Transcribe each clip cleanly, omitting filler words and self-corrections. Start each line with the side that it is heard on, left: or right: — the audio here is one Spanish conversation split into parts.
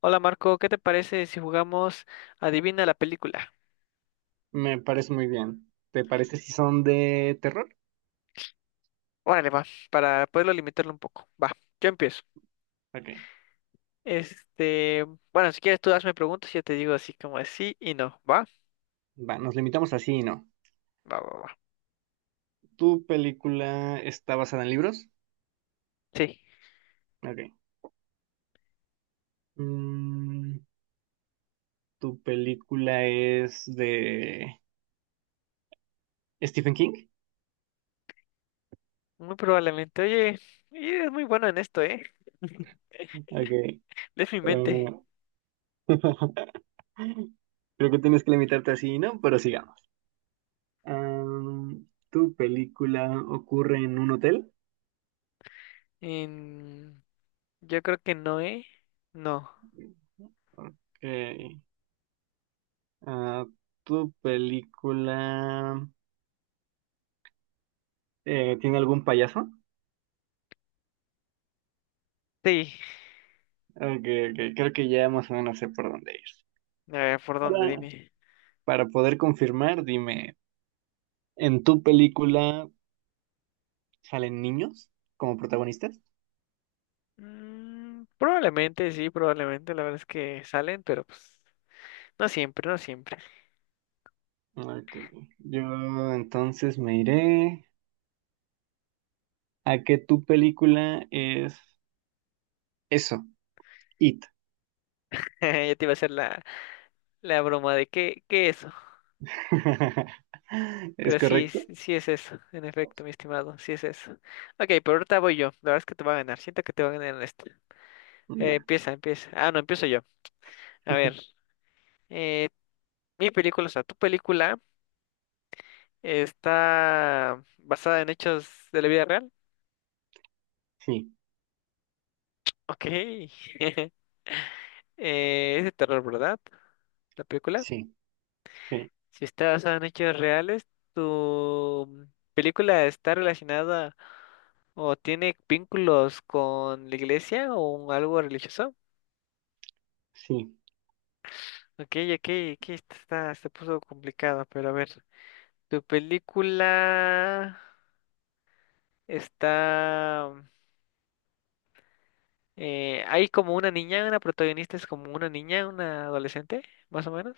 left: Hola Marco, ¿qué te parece si jugamos Adivina la película?
right: Me parece muy bien. ¿Te parece si son de terror?
left: Órale, va, para poderlo limitarlo un poco. Va, yo empiezo.
right: Ok.
left: Este, bueno, si quieres tú hazme preguntas y yo te digo así como así y no. ¿Va?
right: Va, nos limitamos así, y no.
left: Va, va, va.
right: ¿Tu película está basada en libros?
left: Sí,
right: Ok. Mm, ¿tu película es de Stephen King?
left: muy probablemente. Oye, y eres muy bueno en esto, ¿eh?
right: Ok.
left: Lees mi mente.
right: eh, creo que tienes que limitarte así, y no, pero sigamos. ¿Tu película ocurre en un hotel?
left: En- Yo creo que no, ¿eh? No.
right: Ok. Ah, ¿tu película tiene algún payaso?
left: Sí.
right: Okay, okay, creo que ya más o menos sé por dónde ir.
left: A ver, ¿por
right: Para,
left: dónde? Dime.
right: para poder confirmar, dime, ¿en tu película salen niños como protagonistas?
left: Mm, probablemente, sí, probablemente. La verdad es que salen, pero pues no siempre, no siempre.
right: Ok. Yo Entonces me iré a que tu película es eso, It.
left: Ya te iba a hacer la... La broma de qué, qué eso.
right: ¿Es
left: Pero sí,
right: correcto?
left: sí es eso, en efecto, mi estimado, sí es eso. Ok, pero ahorita voy yo. La verdad es que te va a ganar. Siento que te va a ganar en esta.
right: Va.
left: Empieza, empieza. Ah, no, empiezo yo. A ver, eh, mi película, o sea, tu película está basada en hechos de la vida real.
right: Sí,
left: Ok. Es de terror, ¿verdad? La película.
right: sí, sí,
left: Si está basada en hechos reales, ¿tu película está relacionada o tiene vínculos con la iglesia o algo religioso?
right: sí.
left: Ok, ok, aquí está, se puso complicado, pero a ver, tu película está... hay como una niña, una protagonista es como una niña, una adolescente, más o menos.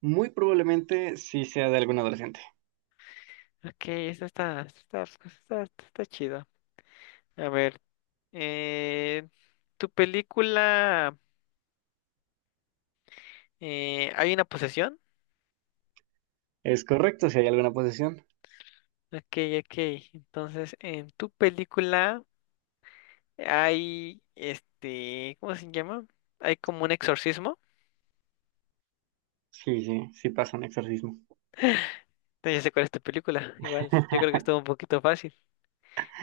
right: Muy probablemente sí sea de algún adolescente.
left: Ok, esta está, esta está, esta está, esta está chido. A ver, eh, tu película... hay una posesión.
right: ¿Es correcto si hay alguna posesión?
left: Ok, ok. Entonces, en tu película hay, ¿cómo se llama? Hay como un exorcismo.
right: Sí, sí, sí pasa un exorcismo.
left: Entonces, ya sé cuál es tu película. Igual, yo creo que estuvo un poquito fácil.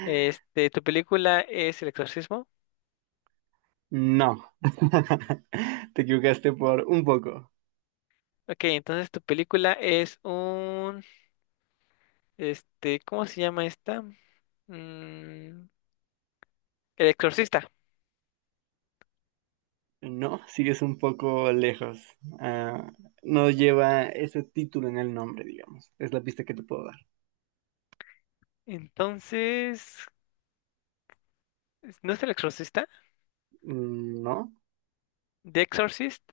left: Tu película es el exorcismo.
right: No, te equivocaste por un poco.
left: Ok, entonces tu película es un, ¿cómo se llama esta? Mm, el exorcista.
right: No, sigues un poco lejos. Ah, no lleva ese título en el nombre, digamos. Es la pista que te puedo dar.
left: Entonces, ¿no es el exorcista?
right: Mm, no,
left: ¿The Exorcist?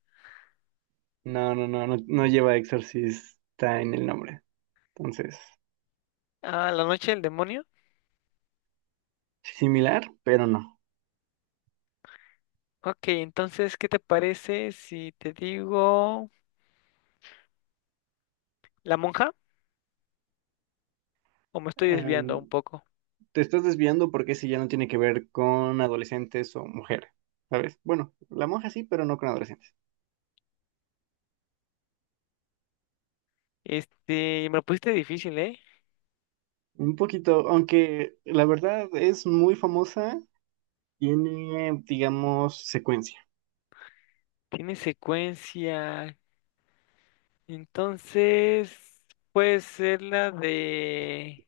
right: no, no, no, no, no lleva exorcista en el nombre. Entonces,
left: Ah, la noche del demonio.
right: similar, pero no.
left: Ok, entonces, ¿qué te parece si te digo la monja? ¿O me estoy desviando
right: Em,
left: un poco?
right: te estás desviando porque ese ya no tiene que ver con adolescentes o mujeres, ¿sabes? Bueno, la monja sí, pero no con adolescentes.
left: Me lo pusiste difícil, ¿eh?
right: Un poquito, aunque la verdad es muy famosa. Tiene, digamos, secuencia.
left: Tiene secuencia. Entonces, puede ser la de...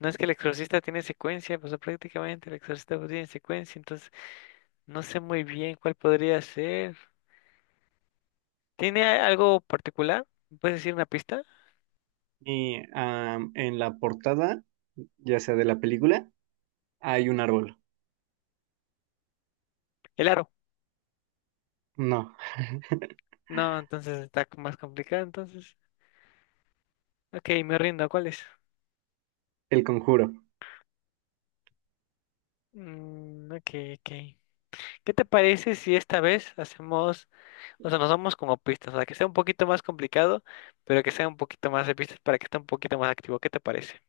left: No es que el exorcista tiene secuencia, pues prácticamente el exorcista pues, tiene secuencia, entonces no sé muy bien cuál podría ser. ¿Tiene algo particular? ¿Me ¿Puedes decir una pista?
right: Y en la portada, ya sea de la película, hay un árbol.
left: El aro.
right: No,
left: No, entonces está más complicado, entonces. Ok, me rindo, ¿cuál es?
right: el conjuro.
left: Mm, ok, ok. ¿Qué te parece si esta vez hacemos, o sea, nos vamos como pistas, o sea, que sea un poquito más complicado, pero que sea un poquito más de pistas para que esté un poquito más activo? ¿Qué te parece?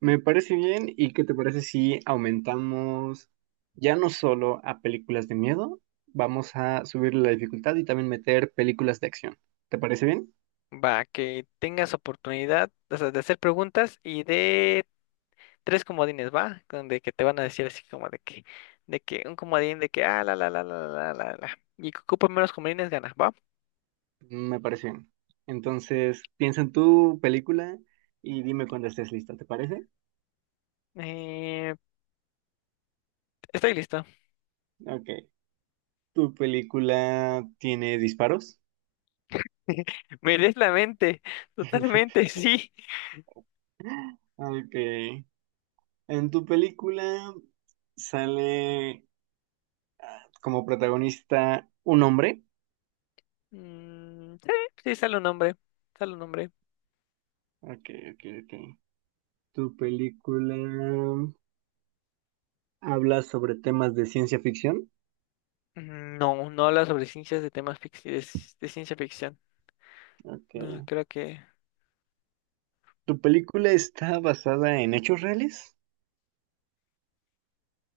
right: Me parece bien. ¿Y qué te parece si aumentamos ya no solo a películas de miedo, vamos a subir la dificultad y también meter películas de acción? ¿Te parece bien?
left: Va, que tengas oportunidad, o sea, de hacer preguntas y de tres comodines, ¿va? Donde que te van a decir así como de que un comodín de que, ah, la, la, la, la, la, la, la, y que ocupe menos comodines gana, ¿va?
right: Me parece bien. Entonces, piensa en tu película y dime cuando estés lista, ¿te parece?
left: Eh, estoy listo.
right: Ok. ¿Tu película tiene disparos?
left: Me lees la mente, totalmente, sí.
right: Ok. En tu película sale como protagonista un hombre.
left: Mm, sí, sí, sale un nombre. Sale un nombre.
right: Ok, ok, ok. Tu película habla sobre temas de ciencia ficción.
left: Mm, no, no habla sobre ciencias de temas de ciencia ficción.
right: Ok.
left: No, creo que.
right: Tu película está basada en hechos reales.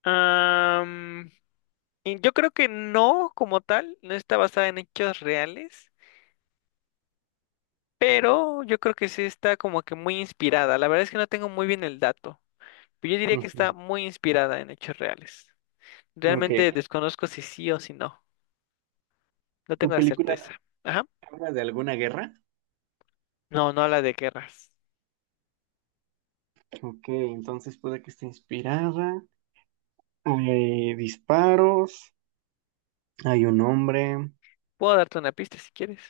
left: Am, y yo creo que no, como tal, no está basada en hechos reales, pero yo creo que sí está como que muy inspirada. La verdad es que no tengo muy bien el dato, pero yo diría que está muy inspirada en hechos reales.
right: Ujú.
left: Realmente
right: Ok.
left: desconozco si sí o si no. No
right: Tu
left: tengo la certeza.
right: película
left: Ajá.
right: habla de alguna guerra.
left: No, no habla de guerras.
right: Ok, entonces puede que esté inspirada. Hay disparos. Hay un hombre.
left: Puedo darte una pista si quieres.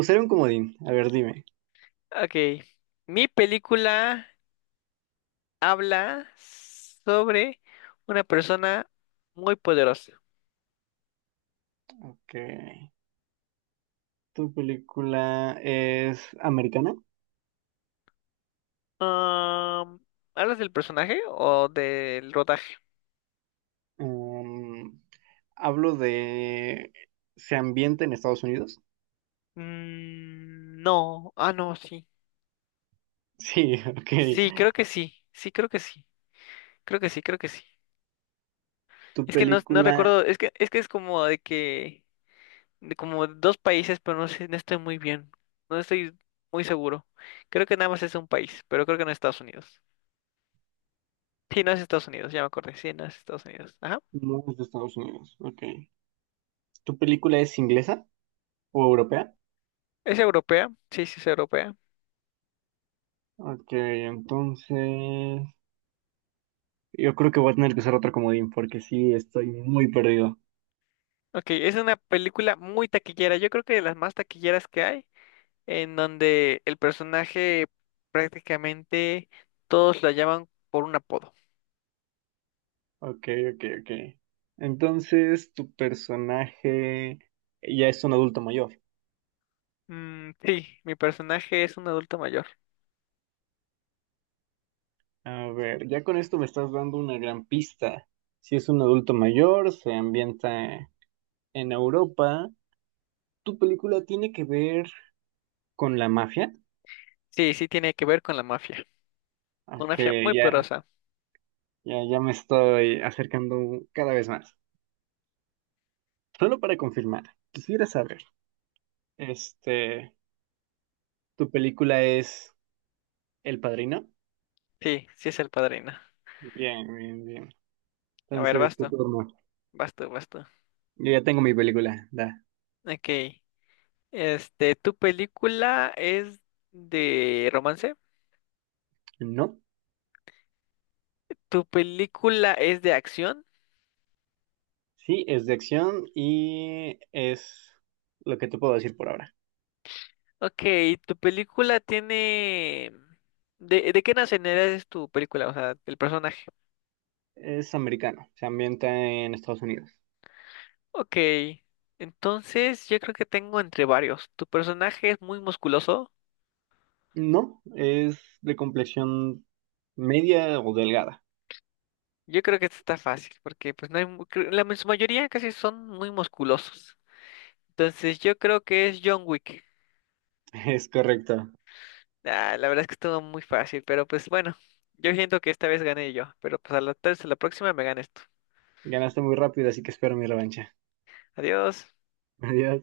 right: Usaré un comodín. A ver, dime.
left: Ok, mi película habla sobre una persona muy poderosa.
right: Ok. Tu película es americana.
left: Am, ¿Hablas del personaje o del rodaje?
right: Um, hablo de... ¿Se ambienta en Estados Unidos?
left: Mm, no, ah, no, sí.
right: Sí, ok.
left: Sí, creo que sí, sí, creo que sí, creo que sí, creo que sí.
right: ¿Tu
left: Es que no, no
right: película
left: recuerdo, es que es como de que, de como dos países, pero no sé, no estoy muy bien, no estoy muy seguro. Creo que nada más es un país, pero creo que no es Estados Unidos. Sí, no es Estados Unidos, ya me acordé. Sí, no es Estados Unidos. Ajá.
right: no es de Estados Unidos? Ok. ¿Tu película es inglesa o europea?
left: ¿Es europea? Sí, sí, es europea.
right: Ok, entonces... Yo creo que voy a tener que usar otro comodín porque sí, estoy muy perdido.
left: Ok, es una película muy taquillera. Yo creo que de las más taquilleras que hay, en donde el personaje prácticamente todos lo llaman por un apodo.
right: Ok, ok, ok. Entonces, tu personaje ya es un adulto mayor.
left: Mm, sí, mi personaje es un adulto mayor.
right: A ver, ya con esto me estás dando una gran pista. Si es un adulto mayor, se ambienta en Europa. ¿Tu película tiene que ver con la mafia?
left: Sí, sí tiene que ver con la mafia. Con una mafia
right: Aunque
left: muy
right: ya,
left: poderosa.
right: ya, ya me estoy acercando cada vez más. Solo para confirmar, quisiera saber, este, ¿tu película es El Padrino?
left: Sí, sí es el padrino.
right: Bien, bien, bien.
left: A ver,
right: Entonces, tu
left: basta,
right: turno.
left: basta, basta.
right: Yo ya tengo mi película. Da.
left: Ok. ¿Tu película es de romance?
right: ¿No?
left: ¿Tu película es de acción?
right: Sí, es de acción y es lo que te puedo decir por ahora.
left: Ok, ¿tu película tiene... de qué nacionalidad es tu película? O sea, el personaje.
right: Es americano, se ambienta en Estados Unidos.
left: Ok, entonces yo creo que tengo entre varios. ¿Tu personaje es muy musculoso?
right: No, es de complexión media o delgada.
left: Yo creo que esta está fácil, porque pues no hay... La en su mayoría casi son muy musculosos. Entonces yo creo que es John Wick.
right: Es correcto.
left: Ah, la verdad es que estuvo muy fácil, pero pues bueno, yo siento que esta vez gané yo, pero pues a la, tal vez a la próxima me ganes tú.
right: Ganaste muy rápido, así que espero mi revancha.
left: Adiós.
right: Adiós.